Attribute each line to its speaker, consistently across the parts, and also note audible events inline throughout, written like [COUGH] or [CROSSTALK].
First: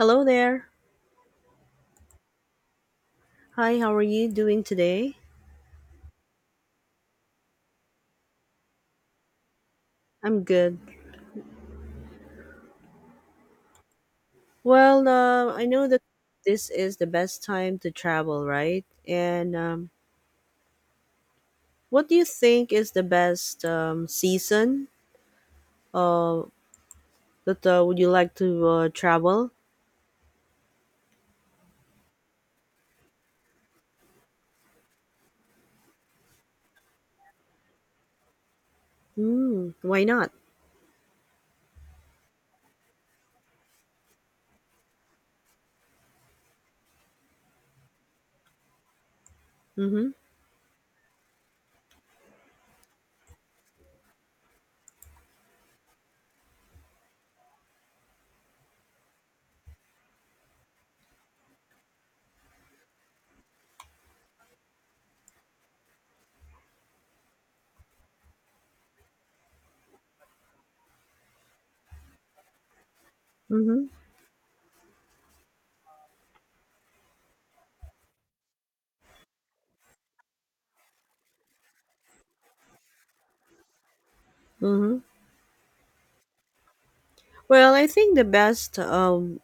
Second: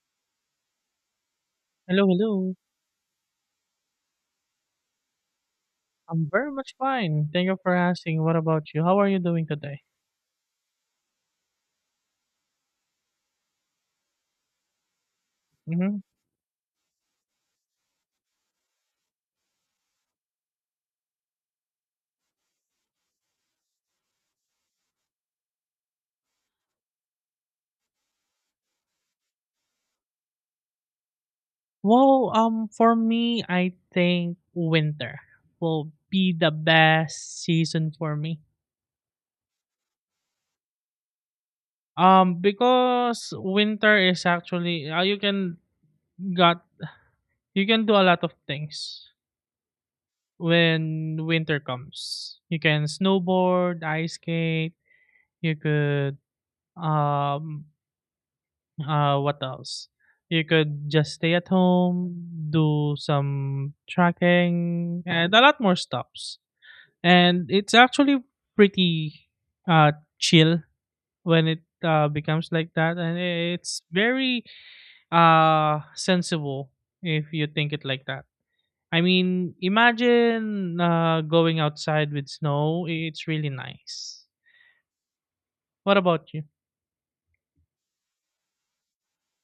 Speaker 1: Hello there.
Speaker 2: Hello, hello.
Speaker 1: Hi, how are you doing today?
Speaker 2: I'm very much fine. Thank you for asking. What about you? How are you doing today?
Speaker 1: I'm good. Well, I know that
Speaker 2: hmm
Speaker 1: this is the best time to travel, right? And What do you think is the best season uh, that would you like to travel?
Speaker 2: Well, for me, I think winter will be the best season for me.
Speaker 1: Mm, why not?
Speaker 2: Because winter is actually you can got you can do a lot of things
Speaker 1: Mm-hmm.
Speaker 2: when winter comes. You can snowboard, ice skate. You could um what else? You could just stay at home, do some tracking, and a lot more stops. And it's actually pretty uh, chill when it becomes like that, and it's
Speaker 1: Mm-hmm.
Speaker 2: very sensible if you think it like that. I mean, imagine going outside with snow. It's really nice.
Speaker 1: Mm-hmm.
Speaker 2: What about you?
Speaker 1: Well, I think the best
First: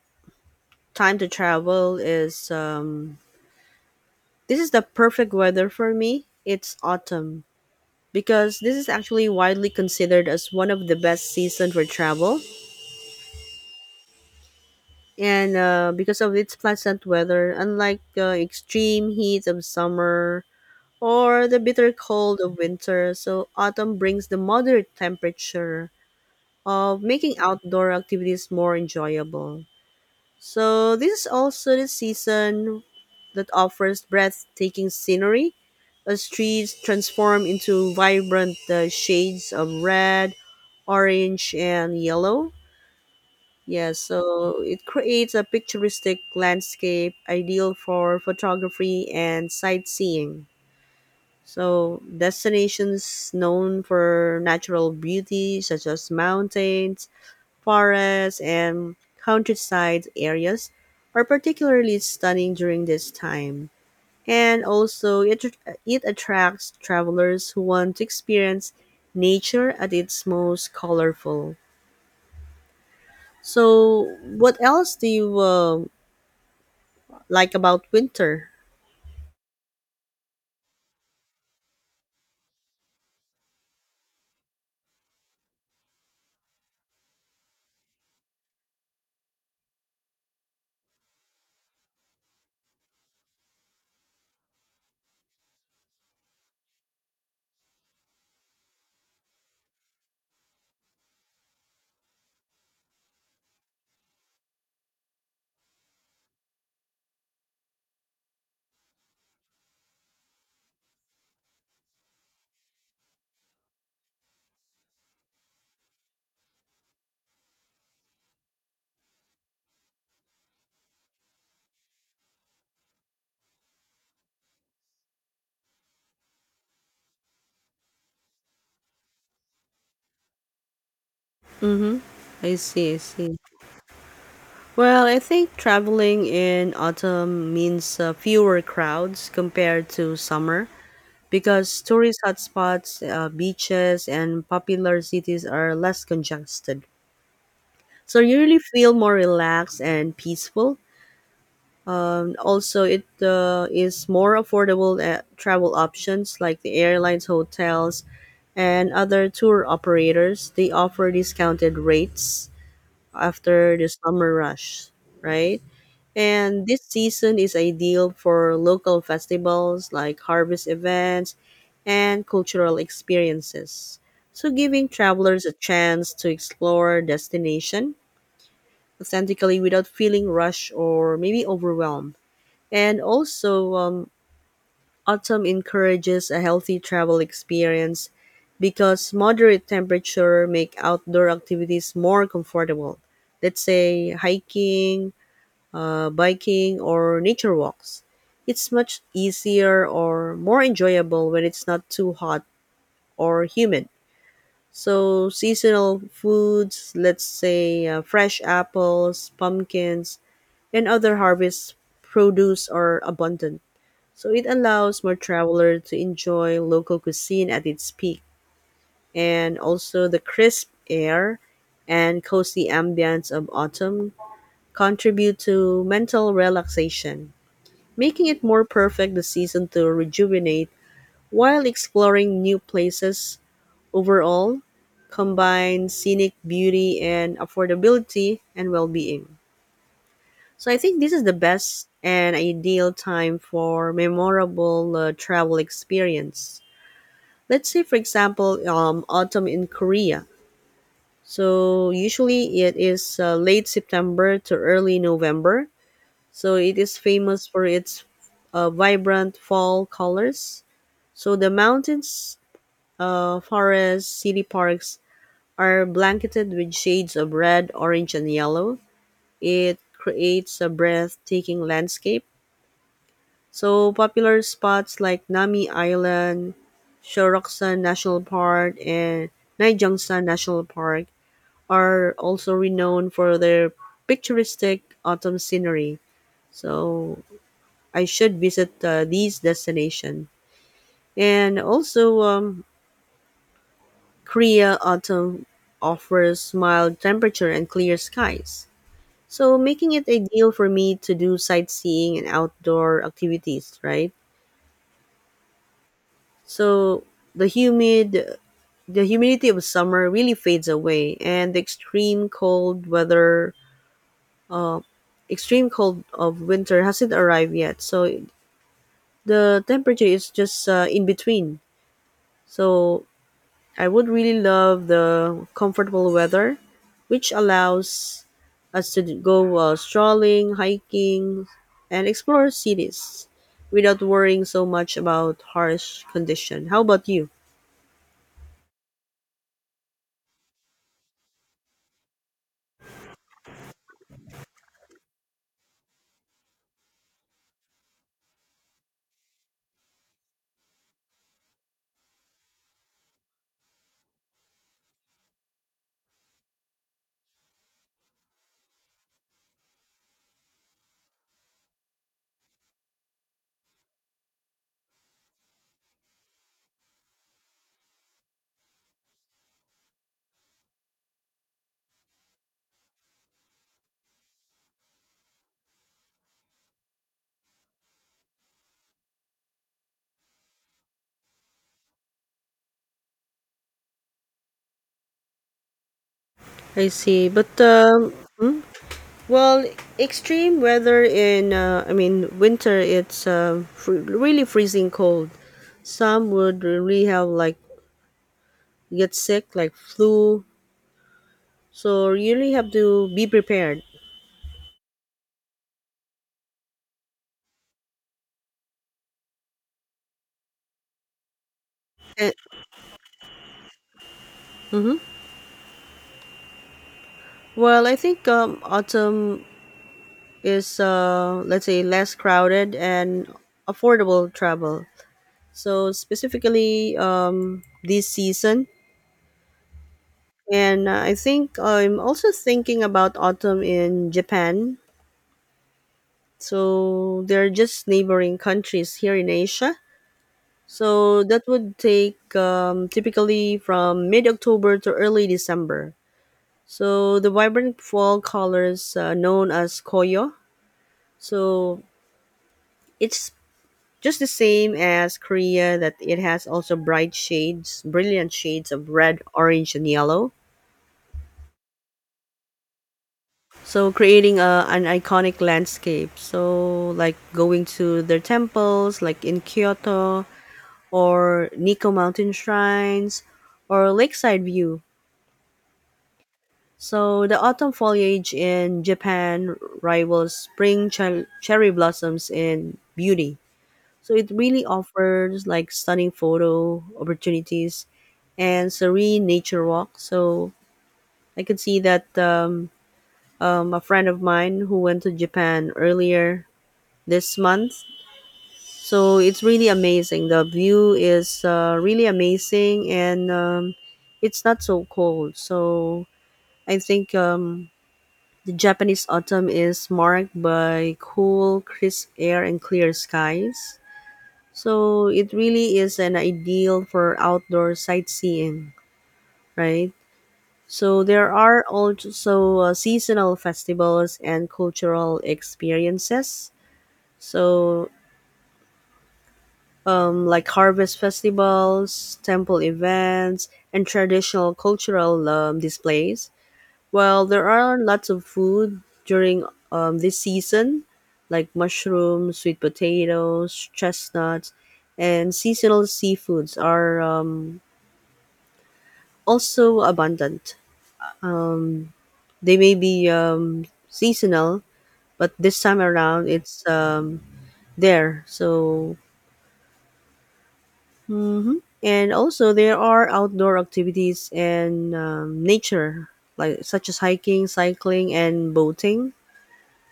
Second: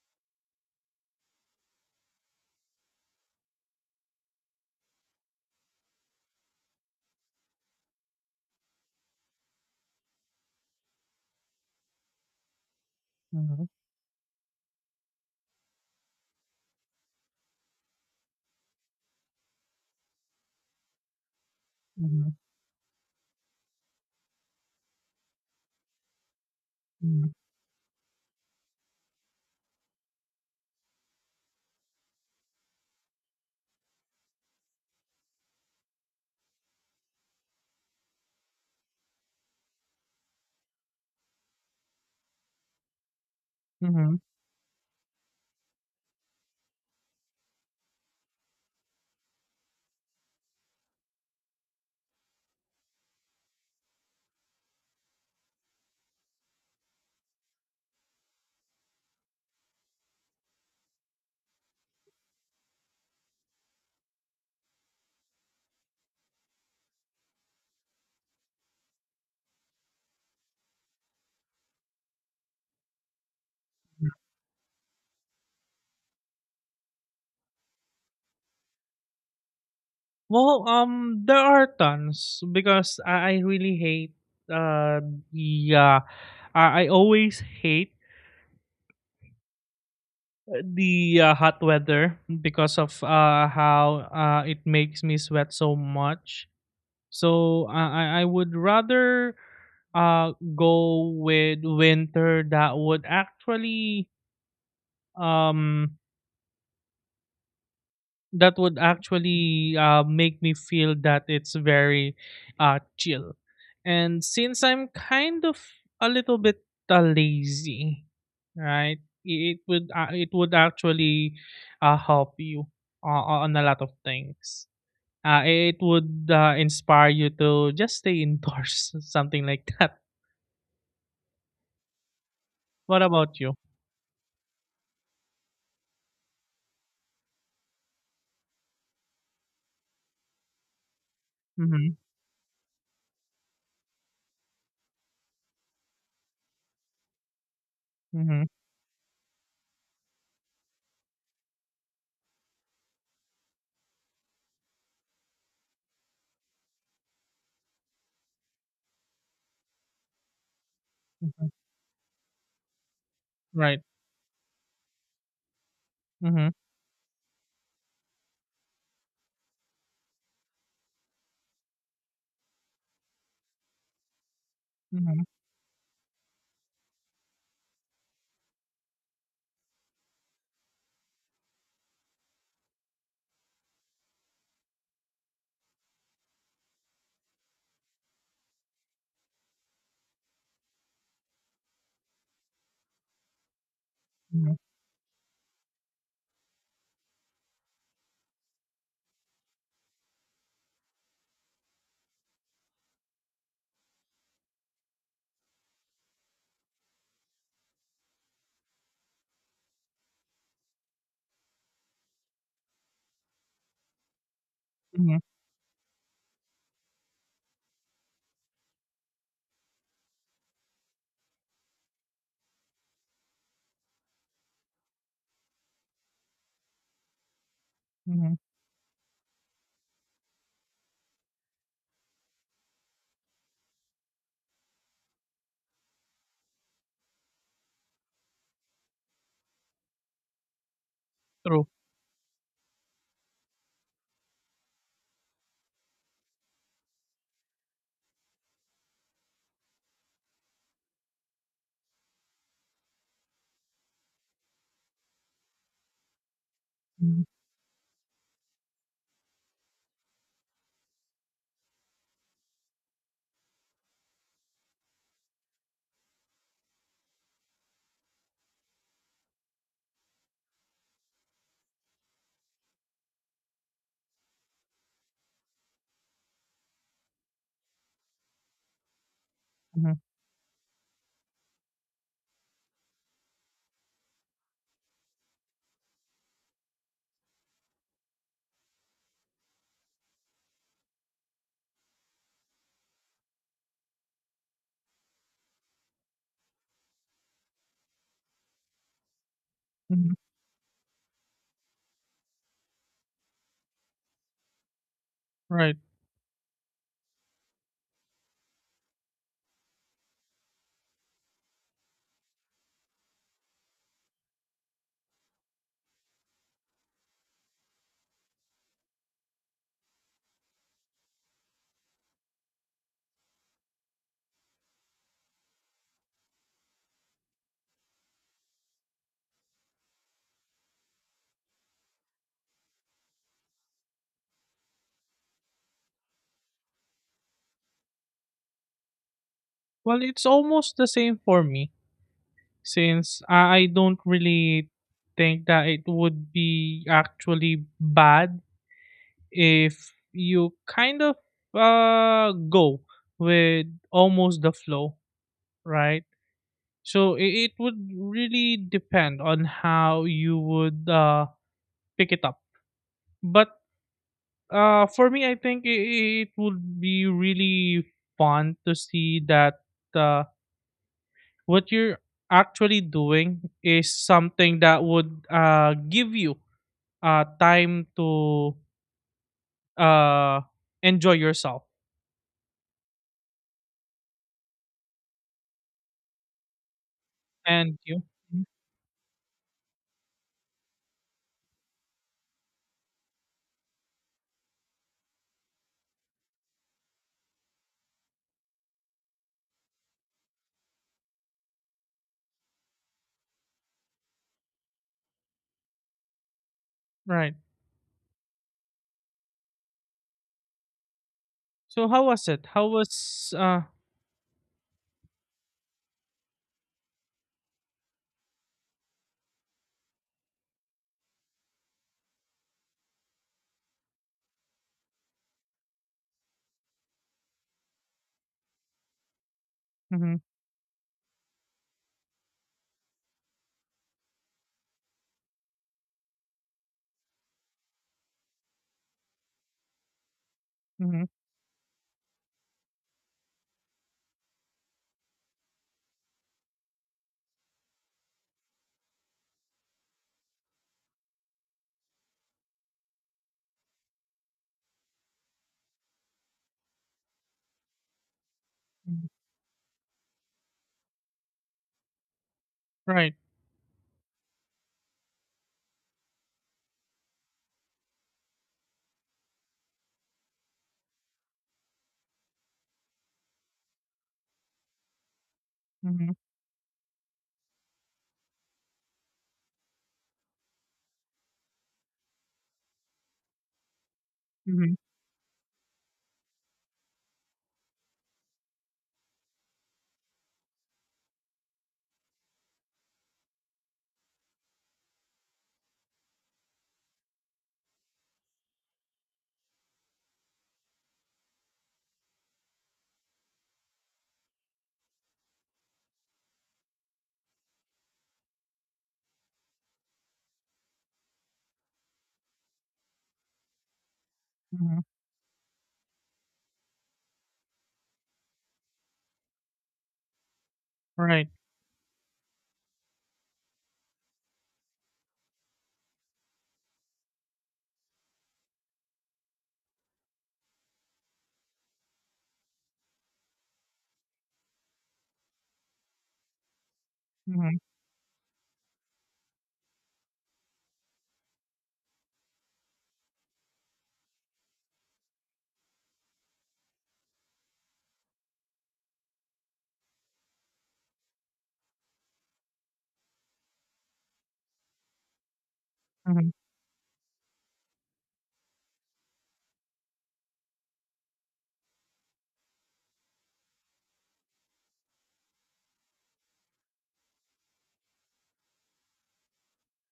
Speaker 1: time to travel is this is the perfect weather for me. It's autumn because this is actually widely considered as one of the best season for travel,
Speaker 2: Mm-hmm,
Speaker 1: and because of its pleasant weather, unlike the extreme heat of summer or the bitter
Speaker 2: mm-hmm,
Speaker 1: cold of winter, so autumn brings the moderate temperature of making outdoor activities more enjoyable. So this is also the season that offers breathtaking scenery. The streets transform into vibrant shades of red, orange, and yellow. Yeah,
Speaker 2: mm-hmm.
Speaker 1: so it creates a picturesque landscape ideal for photography and sightseeing. So destinations known for natural beauty, such as mountains, forests, and countryside areas, are particularly stunning during this time, and also it attracts travelers who want to experience nature at its most colorful. So, what else do you like about winter?
Speaker 2: Well, there are tons because I really hate uh the I always hate the hot weather because of how it makes me sweat so much. So I would rather go with winter um that would actually make me feel that it's very chill. And since I'm kind of a little bit lazy, right? i- it would actually help you on a lot of things. It would inspire you to just stay indoors, [LAUGHS] something like that.
Speaker 1: Mm-hmm. I see, I
Speaker 2: What
Speaker 1: see.
Speaker 2: about you?
Speaker 1: Well, I think traveling in autumn means fewer crowds compared to summer, because
Speaker 2: Mm-hmm.
Speaker 1: tourist hotspots, beaches, and popular cities are less congested. So you
Speaker 2: Mm-hmm.
Speaker 1: really feel more relaxed and peaceful. Also, it is more affordable, travel options like the airlines, hotels, and other tour operators. They offer
Speaker 2: Hmm.
Speaker 1: discounted rates after
Speaker 2: Right.
Speaker 1: the summer rush, right?
Speaker 2: Mm-hmm.
Speaker 1: And this season is ideal for local festivals like harvest events and cultural experiences. So, giving
Speaker 2: Mm-hmm.
Speaker 1: travelers a chance to explore destination authentically without feeling rushed or maybe overwhelmed. And also, autumn encourages a healthy travel experience because moderate temperature make outdoor activities more comfortable. Let's say
Speaker 2: Mm-hmm.
Speaker 1: hiking, biking, or nature walks. It's much easier or more enjoyable when it's not too hot or humid. So seasonal foods, let's say fresh apples, pumpkins, and other harvest produce are abundant. So it allows more
Speaker 2: Mm-hmm.
Speaker 1: travelers to enjoy local cuisine at its peak, and also the crisp air and cozy ambience of autumn contribute to mental relaxation, making
Speaker 2: Mm-hmm.
Speaker 1: it more perfect the season to rejuvenate while exploring new places overall, combine scenic beauty and affordability and well-being. So I think this is the
Speaker 2: True.
Speaker 1: best and ideal time for memorable travel experience. Let's say, for example, autumn in Korea. So usually it is late September to early November. So it is
Speaker 2: Mm-hmm.
Speaker 1: famous for its vibrant fall colors. So the mountains, forests, city parks are blanketed with shades of red, orange, and yellow. It creates a breathtaking landscape. So popular spots like Nami Island, Shoroksan National Park, and
Speaker 2: Mm-hmm.
Speaker 1: Naijiangsan National Park are also renowned for their picturesque autumn scenery. So I should visit these destinations. And also, Korea autumn offers mild temperature and clear skies, so making it
Speaker 2: Mm-hmm.
Speaker 1: ideal for me to do sightseeing and outdoor activities, right?
Speaker 2: Right.
Speaker 1: So the humid The humidity of summer really fades away, and the extreme cold weather, uh, extreme cold of winter hasn't arrived yet. So the temperature is just in between. So I would really love the comfortable weather, which allows us to go strolling, hiking, and explore cities without worrying so much about harsh condition. How about you?
Speaker 2: Well, it's almost the same for me since I don't really think that it would be actually bad if you kind of go with almost the flow, right? So it would really depend on how you would pick it up. But for me, I think it would be really fun to see that. Uh, what you're actually doing is something that would give you time to uh, enjoy yourself
Speaker 1: I see, but
Speaker 2: and you. Mhm.
Speaker 1: well, extreme weather in, I mean, winter, it's really freezing cold. Some would really have like get sick, like flu. So you really have to be prepared.
Speaker 2: Right. So how was
Speaker 1: And,
Speaker 2: it? How was
Speaker 1: well, I think autumn is, let's say, less crowded and affordable travel. So specifically this season.
Speaker 2: hmm
Speaker 1: And I think I'm also thinking about autumn in Japan. So they're just neighboring countries here in Asia.
Speaker 2: hmm
Speaker 1: So that would take typically from mid October to early December. So the vibrant fall colors known as koyo. So it's just the same as Korea that it has also bright shades, brilliant shades of
Speaker 2: hmm
Speaker 1: red, orange, and yellow.
Speaker 2: right?
Speaker 1: So creating a, an iconic landscape. So like going to their temples, like in Kyoto, or Nico Mountain shrines, or lakeside view.
Speaker 2: hmm
Speaker 1: So the autumn foliage in Japan rivals spring cherry blossoms in beauty. So it really
Speaker 2: hmm
Speaker 1: offers like stunning photo opportunities and serene nature walk. So I could see that a friend of mine who went to Japan earlier this month. So it's really amazing. The view is really amazing, and it's not so cold. So I think the Japanese autumn is marked by cool, crisp air and clear skies.
Speaker 2: hmm
Speaker 1: So it really is an ideal for outdoor sightseeing, right? So
Speaker 2: right.
Speaker 1: there are also seasonal festivals and cultural experiences. So like harvest festivals, temple events, and traditional cultural displays. Well, there
Speaker 2: hmm
Speaker 1: are lots of food during this season, like mushrooms, sweet potatoes, chestnuts, and seasonal seafoods are also abundant. Um, they may be seasonal, but this time around
Speaker 2: hmm
Speaker 1: it's there. So hmm. And also, there are outdoor activities and nature, like such as hiking, cycling, and boating.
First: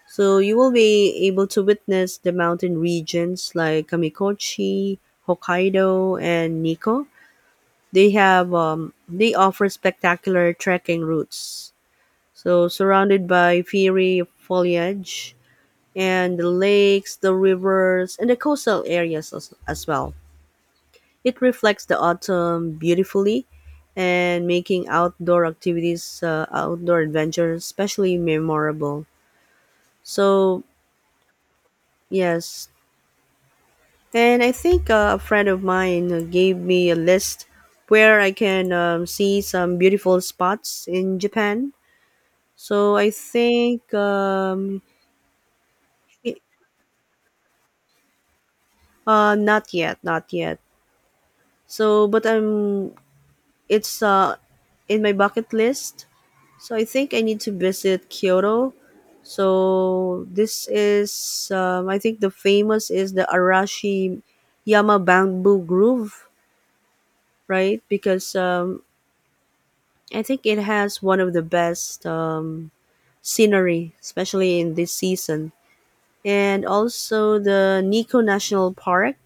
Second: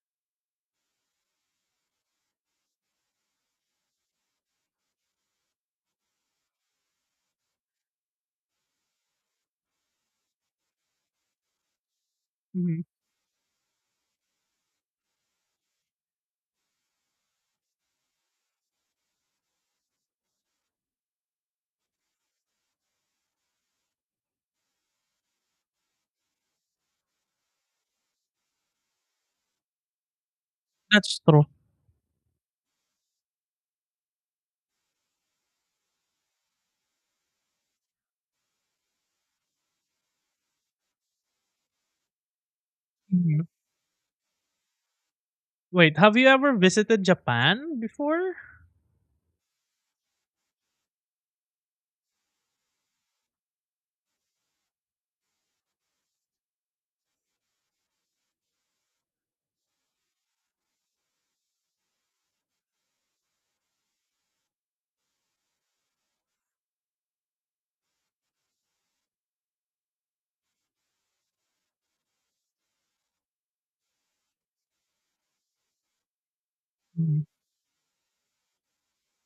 Speaker 1: So you will be able to witness the mountain regions like Kamikochi, Hokkaido, and Nikko. They offer spectacular trekking routes. So
Speaker 2: hmm
Speaker 1: surrounded by fiery foliage and the lakes, the rivers, and the coastal areas as well. It reflects the autumn beautifully, and making outdoor activities, outdoor adventures, especially memorable. So,
Speaker 2: that's true.
Speaker 1: yes. And I think a friend of mine gave me a list where I can see some beautiful spots in Japan. So I
Speaker 2: Mhm.
Speaker 1: think
Speaker 2: Wait, have you
Speaker 1: i-
Speaker 2: ever visited Japan before?
Speaker 1: not yet, not yet. So, but I'm it's in my bucket list. So I think I need to visit Kyoto. So this is, I think the famous is the Arashi Yama Bamboo Grove, right? Because I think it has one of the best scenery, especially in this season. And
Speaker 2: Mm-hmm.
Speaker 1: also the Nikko National Park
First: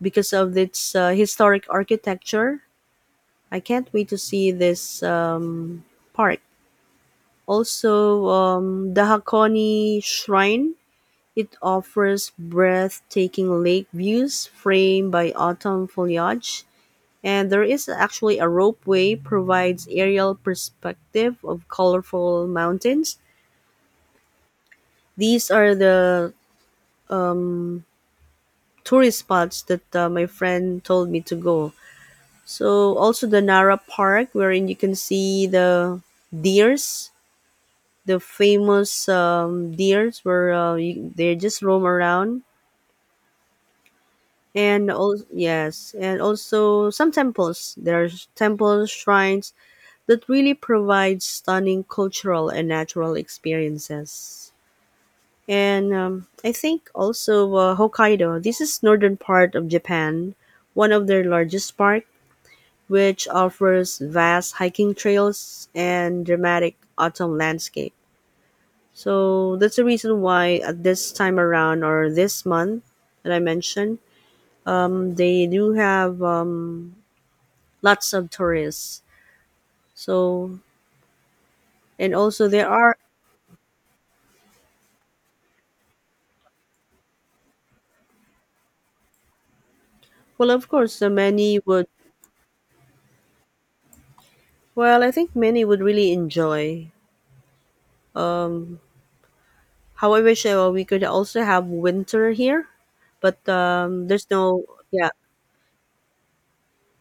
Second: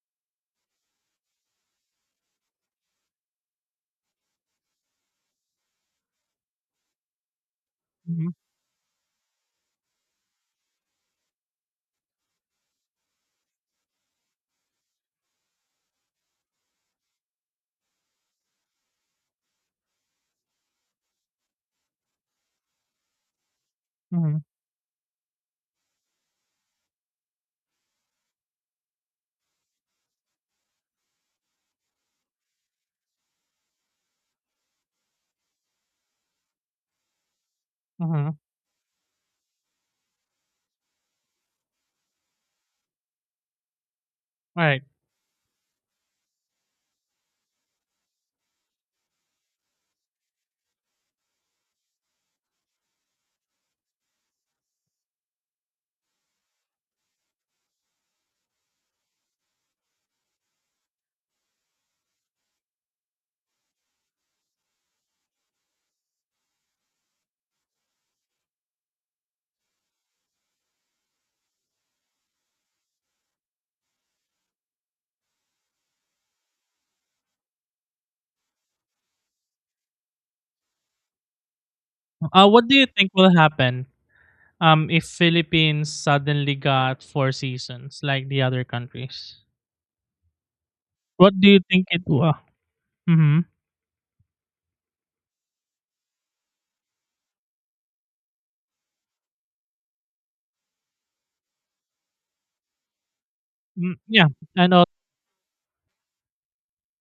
Speaker 1: because of its historic architecture. I can't wait to see this park. Also, the Hakone Shrine. It offers breathtaking lake views framed by autumn foliage, and there is actually a ropeway provides aerial perspective of colorful mountains.
Speaker 2: Mm-hmm.
Speaker 1: These are the um, tourist spots that my friend told me to go. So also the Nara Park, wherein you can see the deers, the
Speaker 2: Hmm.
Speaker 1: famous deers where they just roam around,
Speaker 2: Right.
Speaker 1: and also yes, and also some temples, there's temples shrines that really provide stunning cultural and natural experiences. And I think also Hokkaido, this is northern part of Japan, one of their largest park, which offers vast hiking trails and dramatic autumn landscape. So that's the reason why at this time around or this month that I mentioned they do have lots of tourists. So, and also there
Speaker 2: What do you
Speaker 1: are,
Speaker 2: think will happen if Philippines suddenly got four seasons like the other countries?
Speaker 1: well, of course, the
Speaker 2: What do
Speaker 1: many
Speaker 2: you
Speaker 1: would,
Speaker 2: think it will? Mm-hmm.
Speaker 1: well, I think many would really enjoy. Um, how I wish we could also have winter here, but
Speaker 2: Mm, yeah,
Speaker 1: there's no,
Speaker 2: and all.
Speaker 1: yeah,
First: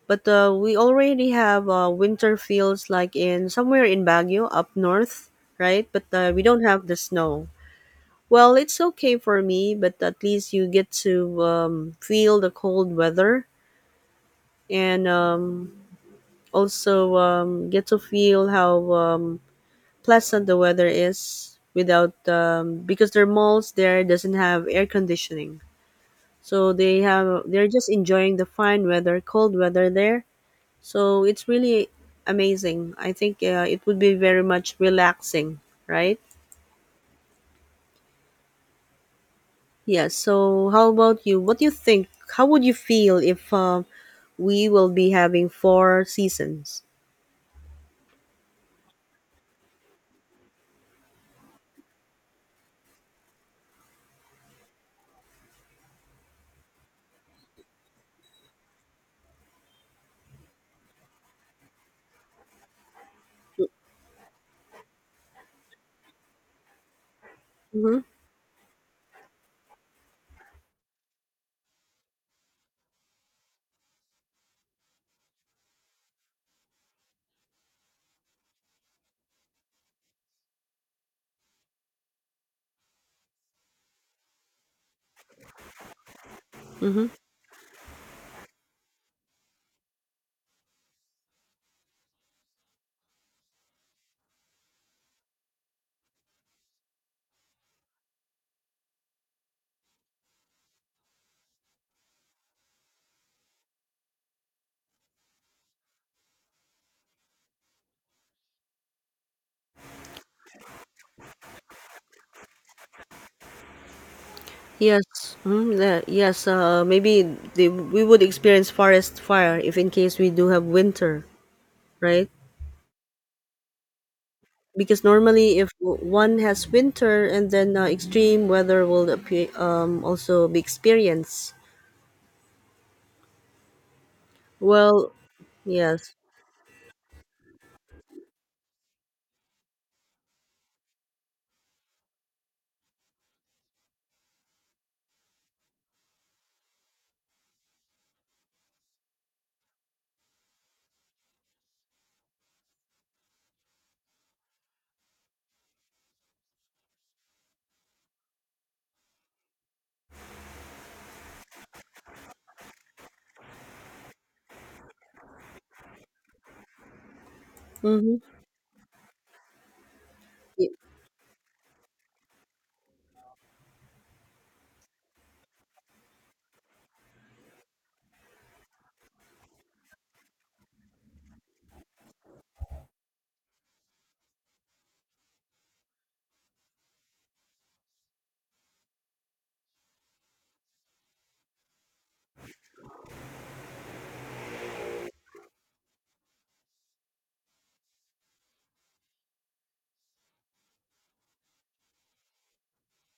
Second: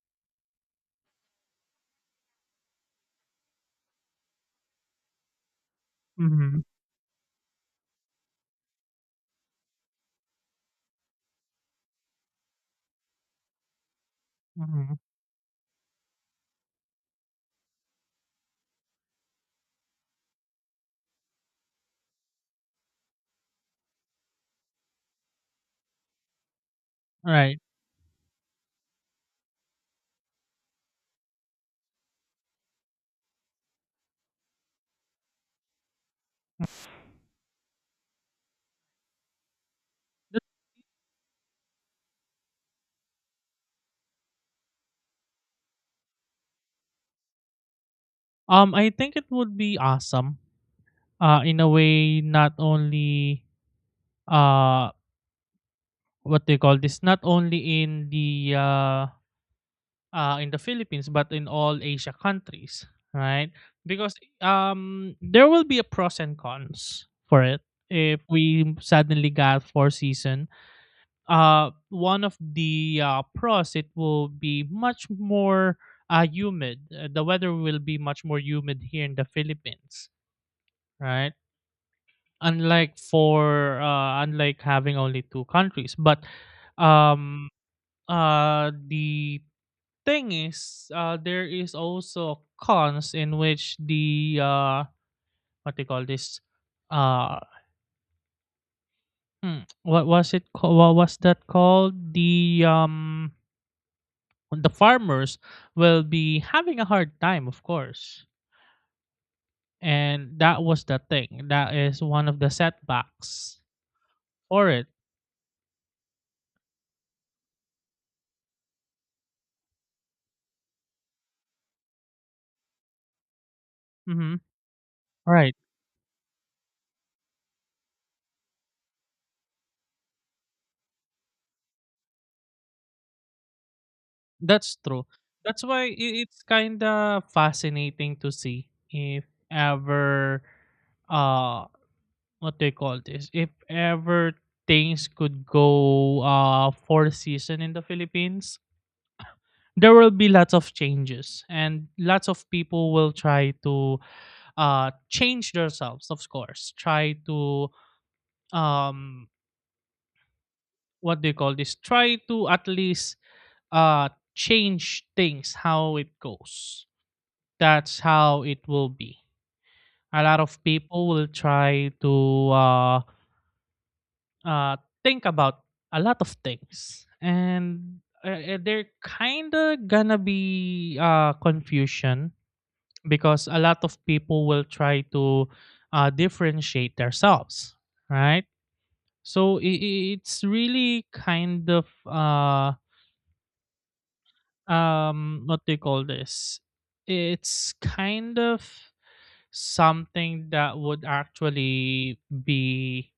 Speaker 1: but we already have winter fields like in somewhere in Baguio up north, right? But we
Speaker 2: Mm-hmm.
Speaker 1: don't have the snow. Well, it's okay for me, but at least you get to feel the cold weather,
Speaker 2: Mm-hmm.
Speaker 1: and also get to feel how pleasant the weather is without because their malls there doesn't have air conditioning, so they have
Speaker 2: Right.
Speaker 1: they're just enjoying the fine weather cold weather there, so it's really amazing. I think it would be very much relaxing, right? Yeah, so how about you, what do you think, how would you feel if um, we will be having four seasons?
Speaker 2: I think it would be awesome. In a way, not only uh, what they call this, not only in the Philippines, but in all Asia countries, right? Because there will be a pros and cons for it
Speaker 1: Mm-hmm.
Speaker 2: if we suddenly got four season. Uh, one of the pros, it will be much more humid. The weather will be much more humid here in the Philippines, right? Unlike for unlike having only two countries, but
Speaker 1: Mm-hmm.
Speaker 2: um the thing is there is also cons in which the what they call this uh hmm, what was it called? What was that called? The the farmers will be having a hard time, of course. And that was the thing. That is one of the setbacks for it.
Speaker 1: Yes, mm, the, yes. Maybe they, we would experience forest fire if in case we do have winter, right?
Speaker 2: Mm-hmm.
Speaker 1: Because
Speaker 2: Right.
Speaker 1: normally, if one has winter, and then extreme weather will appear, also be experienced.
Speaker 2: That's true.
Speaker 1: Well,
Speaker 2: That's why
Speaker 1: yes.
Speaker 2: it's kind of fascinating to see if ever, uh, what do you call this? If ever things could go for season in the Philippines, there will be lots of changes and lots of people will try to change themselves, of course. Try to um what do you call this try to at least uh change things how it goes. That's
Speaker 1: Mm-hmm.
Speaker 2: how it will be. A lot of people will try to uh think about a lot of things, and they're kind of gonna be confusion because a lot of people will try to differentiate themselves, right? So it's really kind of what do you call this? It's kind of something that would actually be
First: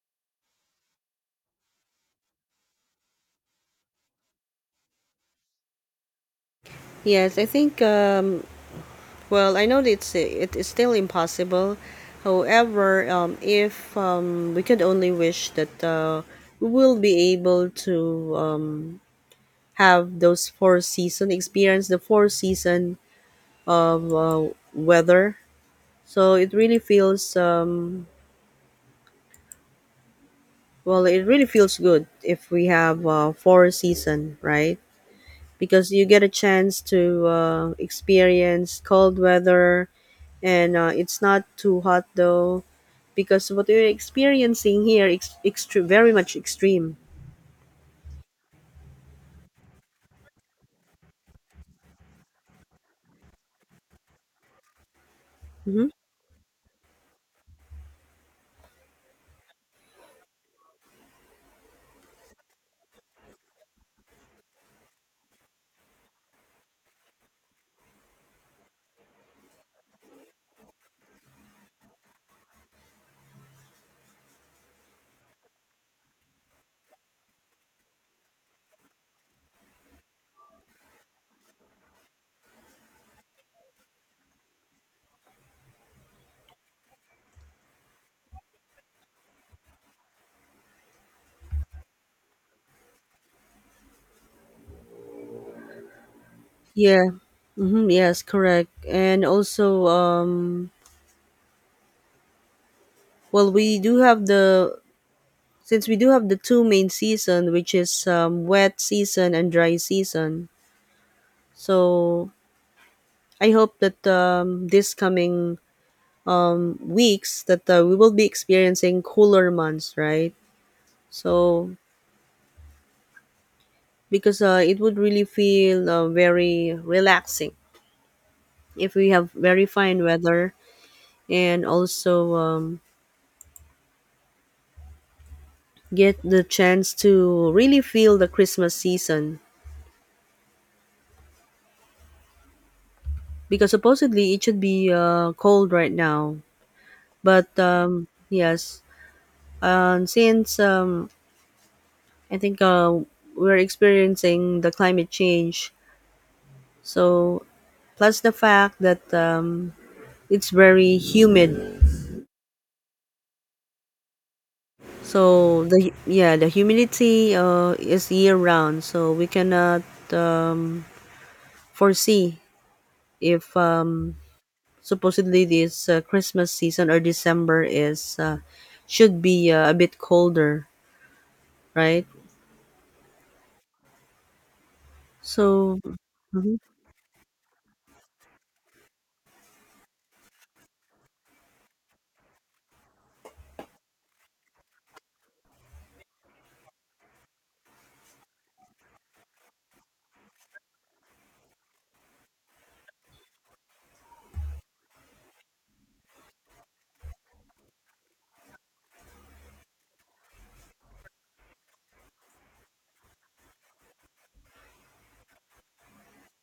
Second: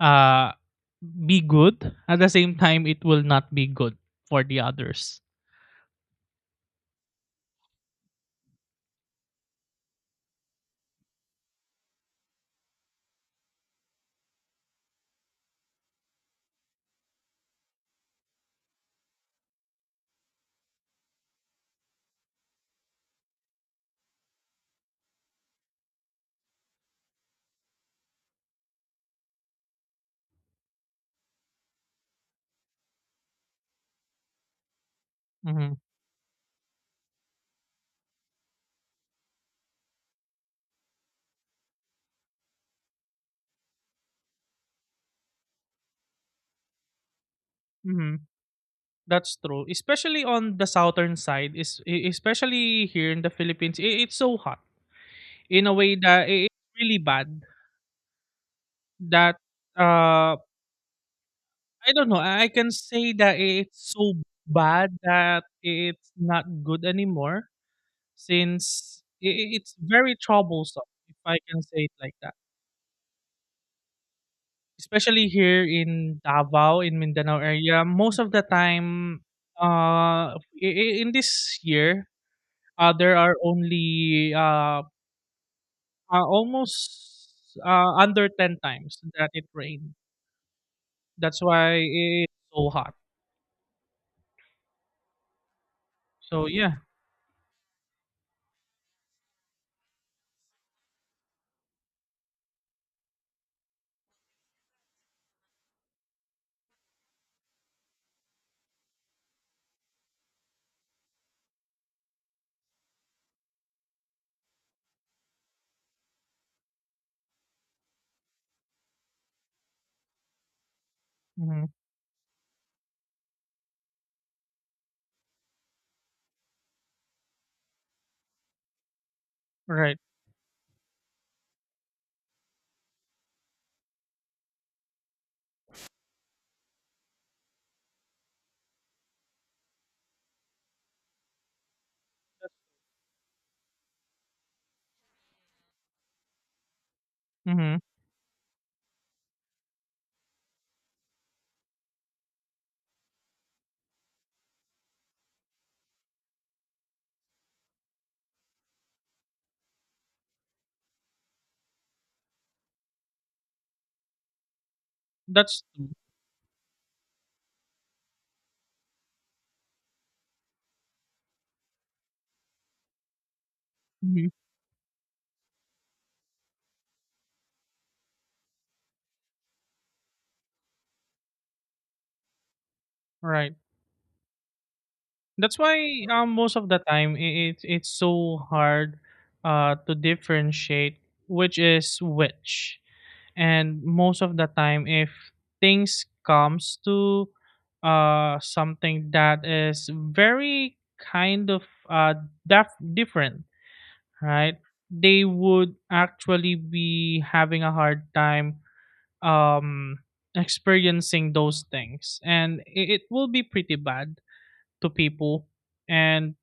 Speaker 2: uh be good. At the same time, it will not be good for the others.
Speaker 1: Yes, I think. Well, I know that it's it is still impossible. However, if we could only wish that we will be able to um, have those four season experience the four season of weather, so it really feels um, well it really feels good if we have four season, right?
Speaker 2: Mm-hmm.
Speaker 1: Because you get a chance to experience cold weather, and it's not too hot though, because what we're experiencing here is very much extreme.
Speaker 2: Mm-hmm. That's true. Especially on the southern side, is especially here in the Philippines, it's so hot. In a
Speaker 1: Hmm.
Speaker 2: way that it's really bad that uh I don't know. I can say that it's so bad that it's not good anymore, since it's very troublesome if I can say it like that. Especially here in Davao in Mindanao area, most of the time uh i- in this year there are only almost under 10 times that it rained. That's why it's so hot. So yeah,
Speaker 1: Yeah. Mm-hmm, yes, correct. And also, well, we do have the Since we do have the two main season, which is wet season and dry season. So I hope that this coming weeks that we will be experiencing cooler months, right?
Speaker 2: mhm,
Speaker 1: So because it would really feel very relaxing if we have very
Speaker 2: right,
Speaker 1: fine weather, and also get the chance to really feel the Christmas season, because supposedly it should be cold right now, but
Speaker 2: mhm,
Speaker 1: yes. And since I think we're experiencing the climate change, so plus the fact that it's very humid, so
Speaker 2: that's
Speaker 1: the humidity is year round, so we cannot um, foresee if
Speaker 2: mhm,
Speaker 1: supposedly this Christmas season or December is should be a bit colder, right?
Speaker 2: right. That's
Speaker 1: So.
Speaker 2: why most
Speaker 1: mhm,
Speaker 2: of the time I it's so hard to differentiate which is which, and most of the time if things comes to something that is very kind of uh different, right? They would actually be having a hard time um experiencing those things, and it will be pretty bad to people and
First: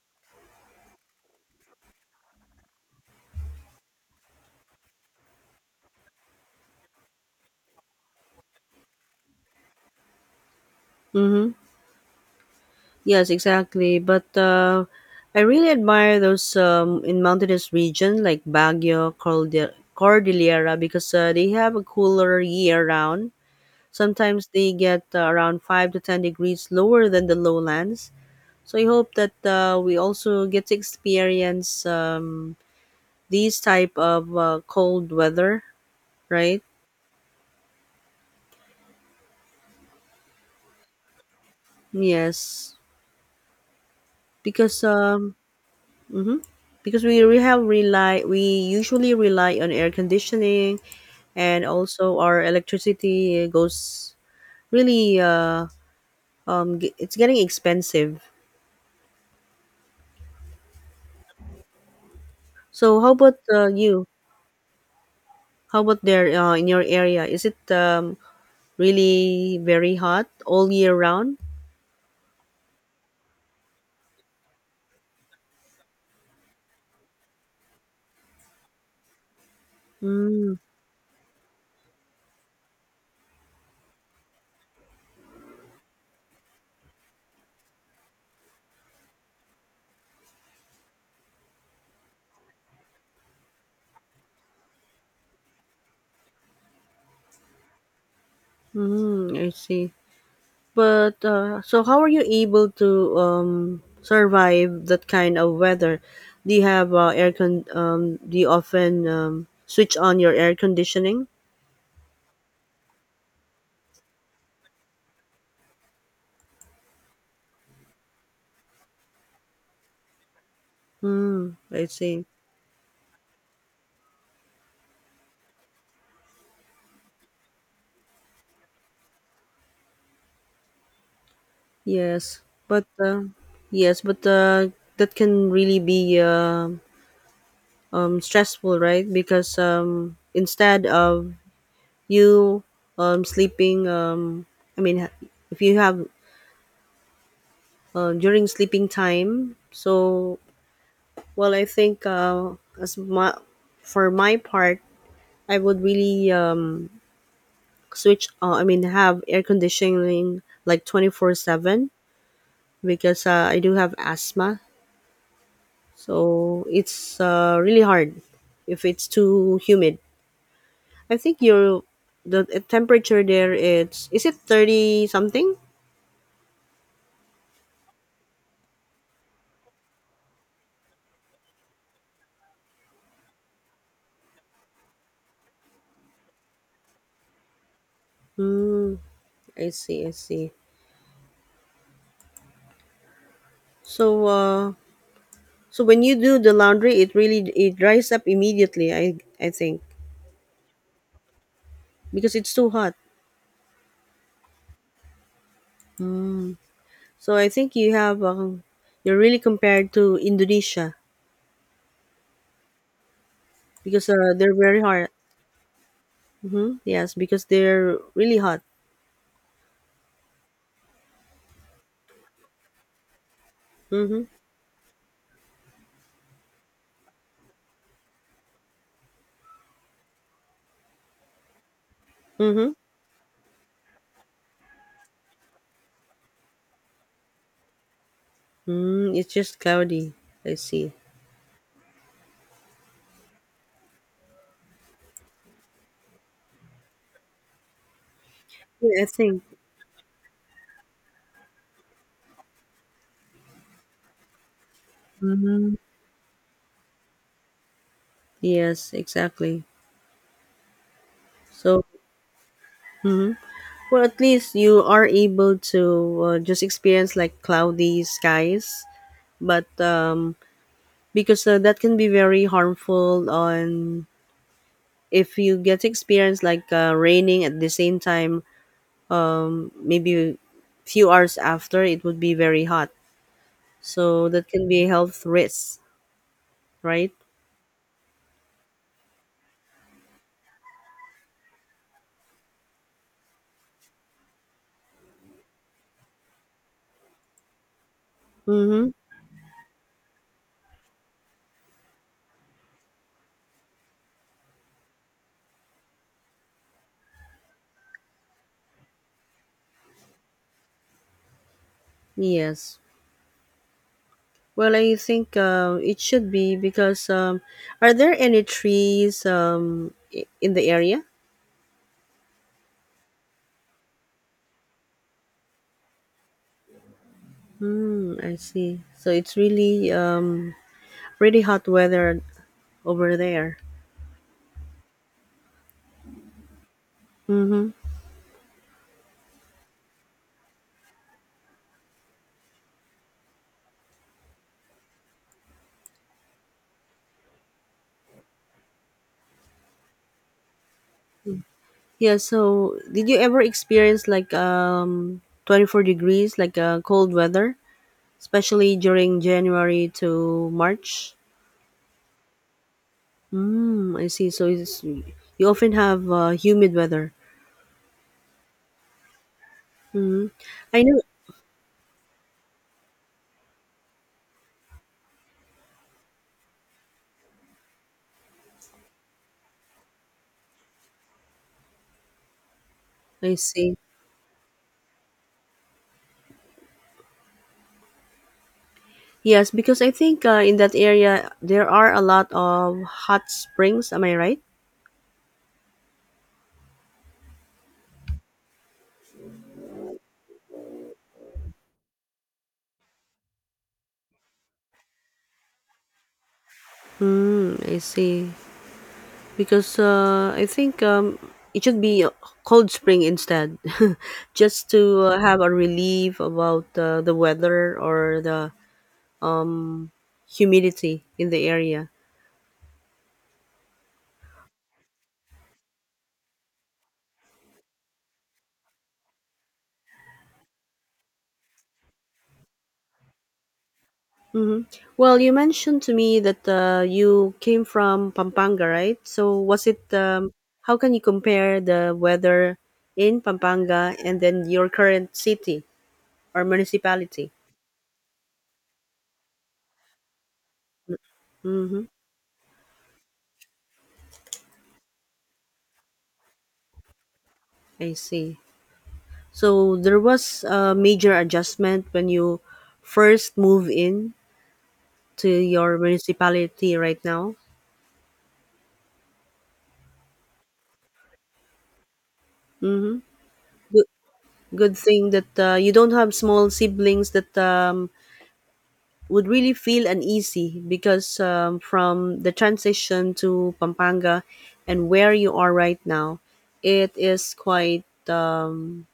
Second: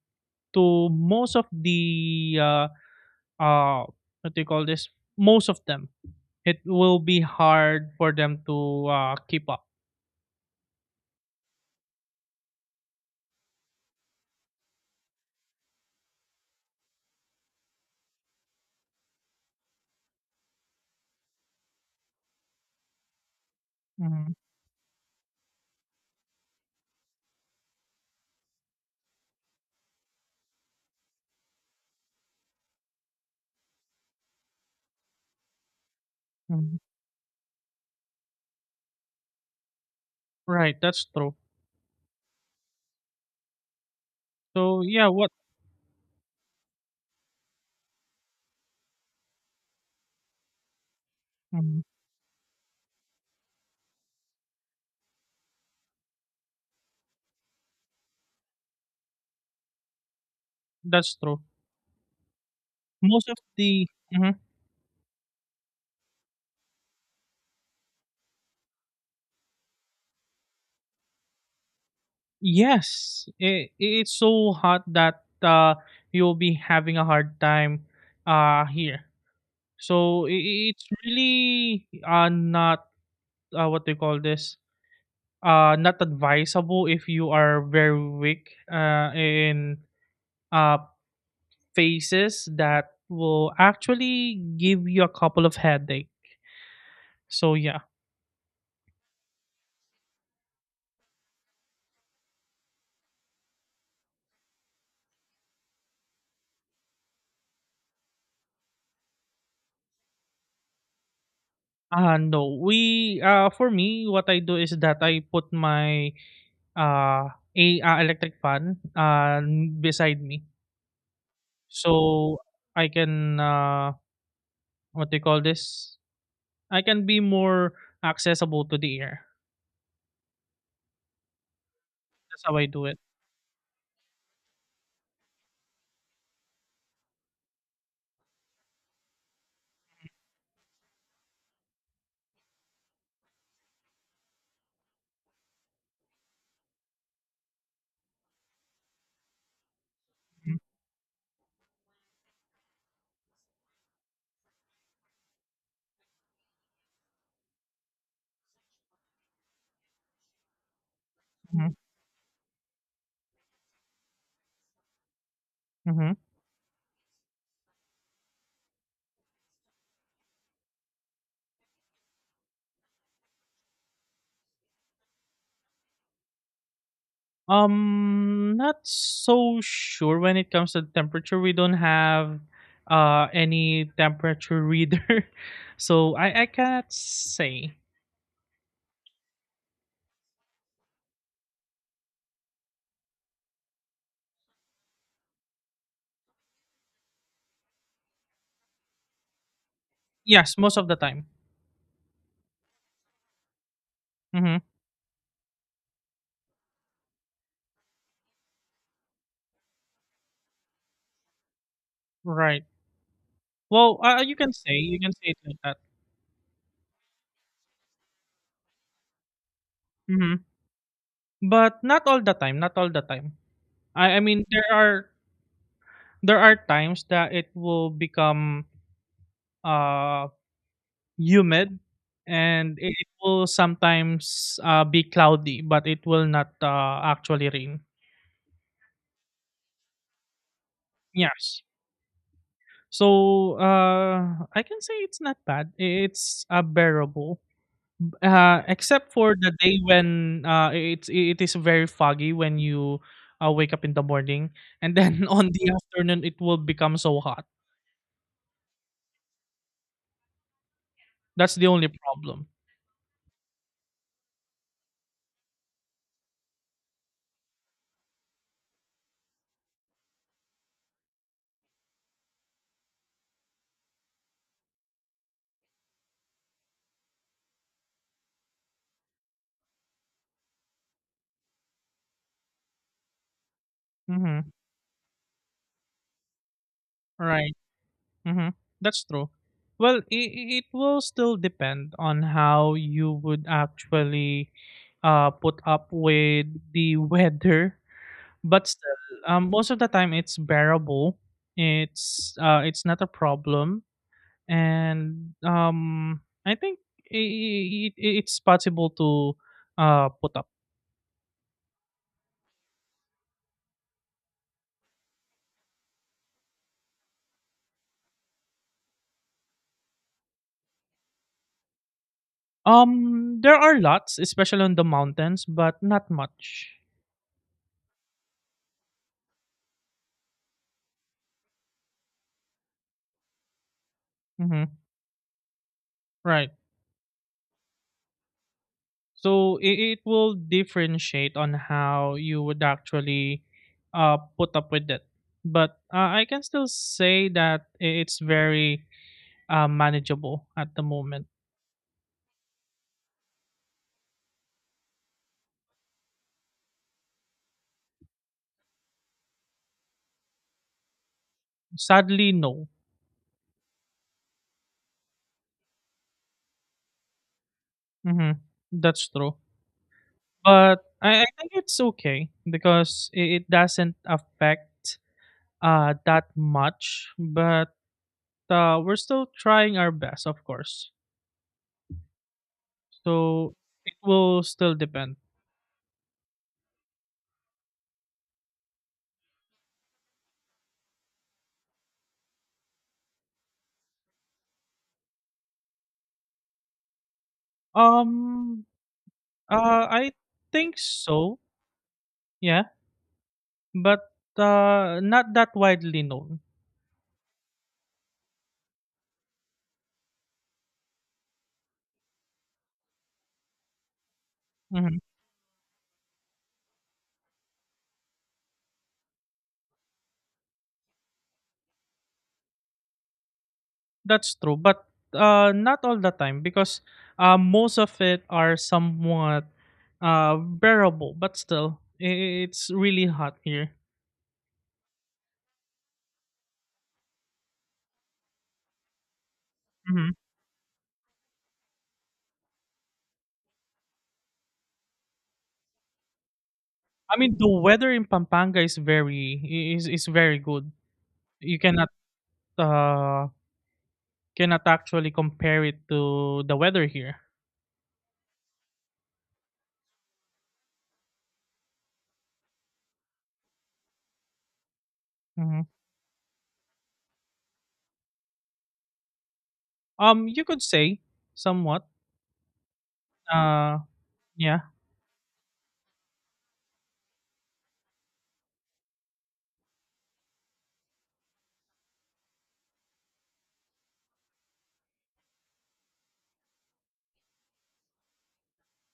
Speaker 2: to most of the uh what do you call this most of them, it will be hard for them to keep up.
Speaker 1: mhm. Yes, exactly. But I really admire those in mountainous region like Baguio, Cordillera, because they have a cooler year round.
Speaker 2: Hmm.
Speaker 1: Sometimes they get around 5 to 10 degrees lower than the lowlands. So I hope that we also get to experience these type of cold weather, right?
Speaker 2: Right. That's true.
Speaker 1: Yes,
Speaker 2: So
Speaker 1: because
Speaker 2: yeah, what,
Speaker 1: mhm. because we usually rely on air conditioning, and
Speaker 2: mhm,
Speaker 1: also our electricity goes really it's getting expensive.
Speaker 2: that's true,
Speaker 1: So how
Speaker 2: most
Speaker 1: about
Speaker 2: of the,
Speaker 1: you,
Speaker 2: mhm,
Speaker 1: how about there in your area, is it really very hot all year round?
Speaker 2: yes, it's so hot that you'll be having a hard time here. So,
Speaker 1: Mm,
Speaker 2: I it's really, not, what do you call this, not advisable if you are very weak, uh, phases that will actually give you a couple of headache. So, yeah.
Speaker 1: mm, I see. But so how are you able to survive that kind of weather? Do you have air con, do you often switch on your air conditioning?
Speaker 2: No, for me, what I do is that I put my, uh, electric fan, beside me.
Speaker 1: Mm, I see.
Speaker 2: So, I can, what do you call this? I can be more accessible to the air.
Speaker 1: Yes,
Speaker 2: That's how I
Speaker 1: but
Speaker 2: do it.
Speaker 1: uh, yes, but that can really be stressful, right? Because instead of you sleeping, I mean, ha- if you have during sleeping time, so
Speaker 2: Mhm,
Speaker 1: well, I think as my for my part, I would really switch. I mean, have air conditioning like twenty four
Speaker 2: mhm,
Speaker 1: seven because I do have asthma.
Speaker 2: mhm.
Speaker 1: So it's really hard if it's too humid. I think your the temperature there, it's, is it 30 something?
Speaker 2: Not so sure when it comes to temperature. We don't have any temperature reader, [LAUGHS] so I can't say.
Speaker 1: Hmm, I see, I see. So uh, so when you do the laundry, it really, it dries up immediately, I think,
Speaker 2: Yes, most of the time.
Speaker 1: because it's too hot.
Speaker 2: Mm-hmm.
Speaker 1: So I think you have you're really, compared to Indonesia,
Speaker 2: Right. Well,
Speaker 1: because they're very
Speaker 2: you
Speaker 1: hot.
Speaker 2: can say it like that.
Speaker 1: Mm-hmm. Yes, because they're really hot.
Speaker 2: Mm-hmm. But not all the time. Not all the time. I
Speaker 1: Mm-hmm.
Speaker 2: mean, there are times that it will become uh humid,
Speaker 1: Mm-hmm.
Speaker 2: and it will sometimes be cloudy but it will not actually rain.
Speaker 1: Mm, it's just cloudy. I see.
Speaker 2: Yes, so I can say it's not bad, it's bearable,
Speaker 1: Yeah, I
Speaker 2: except for
Speaker 1: think,
Speaker 2: the day when it is very foggy when you wake up in the morning and then [LAUGHS] on the afternoon it will become so hot.
Speaker 1: yes, exactly.
Speaker 2: That's the
Speaker 1: So,
Speaker 2: only problem.
Speaker 1: well, at least you are able to just experience like cloudy skies, but because that can be very harmful on, if you get to experience like raining at the same time, maybe few hours after it would be very hot. So
Speaker 2: Mm-hmm.
Speaker 1: that can be a health risk, right?
Speaker 2: Right. Mm-hmm. That's true. Well, it will still depend on how you would actually put up with the [LAUGHS] weather. But
Speaker 1: Mm-hmm.
Speaker 2: still, most of the time it's bearable. It's not a problem, and I think it's possible to put up.
Speaker 1: Yes. Well, I think it should be, because are there any trees in the area?
Speaker 2: There are lots, especially on the mountains, but not much.
Speaker 1: Mm, I see. So it's really pretty hot weather over there.
Speaker 2: Mm-hmm. Right. So it will differentiate on how you would actually put up with it. But I can still say that it's very manageable at the moment.
Speaker 1: Yeah. So did you ever experience like 24 degrees, like cold weather, especially during January to March?
Speaker 2: Sadly, no.
Speaker 1: Mm, I see. So it's, you often have humid weather.
Speaker 2: Hmm. That's true. But
Speaker 1: I know.
Speaker 2: I think it's okay because it doesn't affect that much. But we're still trying our best, of course.
Speaker 1: I
Speaker 2: So
Speaker 1: see.
Speaker 2: it will still depend.
Speaker 1: Yes, because I think in that area there are a lot of hot springs. Am I right?
Speaker 2: Um, I think so. Yeah, but not that widely known.
Speaker 1: Hmm. I see. Because I think it should be a cold spring instead, [LAUGHS] just
Speaker 2: Mhm.
Speaker 1: to have a relief about the weather or the humidity in the area.
Speaker 2: That's true, but not all the time because most of it are somewhat bearable. But still, it's really hot here.
Speaker 1: Hmm. Well, you mentioned to me that you came from Pampanga, right? So was it?
Speaker 2: Mhm.
Speaker 1: How can you compare the weather in Pampanga and then your current city? Or
Speaker 2: I
Speaker 1: municipality.
Speaker 2: mean, the weather in Pampanga is very is very good. You
Speaker 1: Mm-hmm.
Speaker 2: cannot uh, cannot actually compare it to the weather here.
Speaker 1: I see. So there was a major adjustment when you first move in to
Speaker 2: Mhm.
Speaker 1: your municipality right now.
Speaker 2: You could say somewhat. Uh,
Speaker 1: Good,
Speaker 2: yeah.
Speaker 1: good thing that you don't have small siblings that would really feel uneasy, because from the transition to Pampanga and where you are right now, it is quite.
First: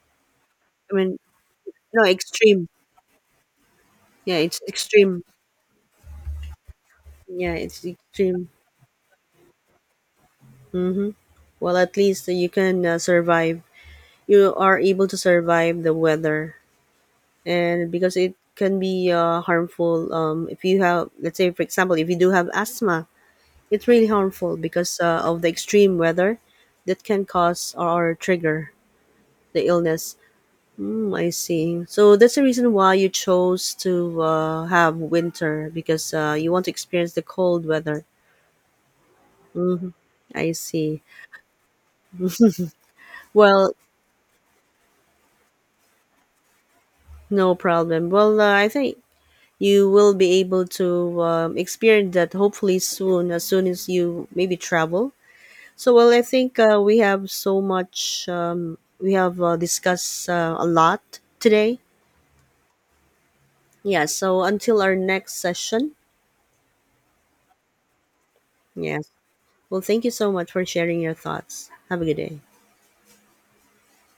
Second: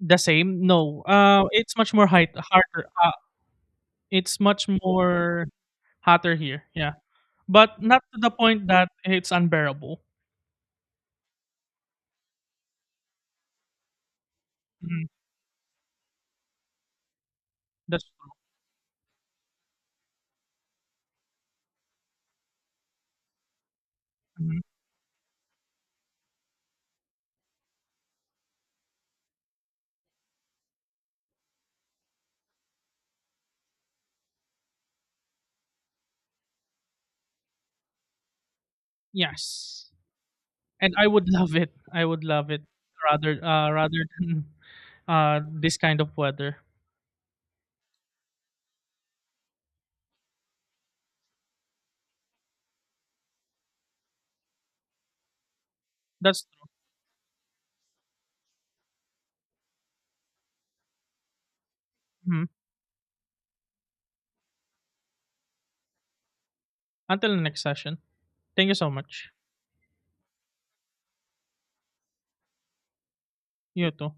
Speaker 2: The same?
Speaker 1: I
Speaker 2: No.
Speaker 1: mean,
Speaker 2: It's much
Speaker 1: no
Speaker 2: more height
Speaker 1: extreme.
Speaker 2: harder.
Speaker 1: Yeah,
Speaker 2: It's
Speaker 1: it's
Speaker 2: much
Speaker 1: extreme.
Speaker 2: more hotter here. Yeah,
Speaker 1: Yeah,
Speaker 2: but
Speaker 1: it's
Speaker 2: not to the
Speaker 1: extreme.
Speaker 2: point that it's unbearable.
Speaker 1: Well, at least you can survive. You are
Speaker 2: Mhm.
Speaker 1: able to survive the weather, and
Speaker 2: That's
Speaker 1: because it can be harmful. If you have, let's say, for example, if you do have asthma, it's really harmful
Speaker 2: mhm.
Speaker 1: because of the extreme weather that can cause or trigger the illness. Mm, I see. So that's the reason why you chose to have winter, because you want to experience the cold weather.
Speaker 2: Yes,
Speaker 1: I
Speaker 2: and
Speaker 1: see.
Speaker 2: I would [LAUGHS] love it. I would love it rather
Speaker 1: Well,
Speaker 2: rather than [LAUGHS] this kind of weather.
Speaker 1: no problem. Well, I think you will be able to experience that hopefully soon, as soon as you maybe travel. So well, I
Speaker 2: That's
Speaker 1: think
Speaker 2: true.
Speaker 1: we have so much, we have discussed a lot today.
Speaker 2: Mhm.
Speaker 1: Yeah, so until our next session.
Speaker 2: Until the next session. Thank you so
Speaker 1: Yes,
Speaker 2: much.
Speaker 1: well, thank you so much for sharing your thoughts. Have a good day.
Speaker 2: You too.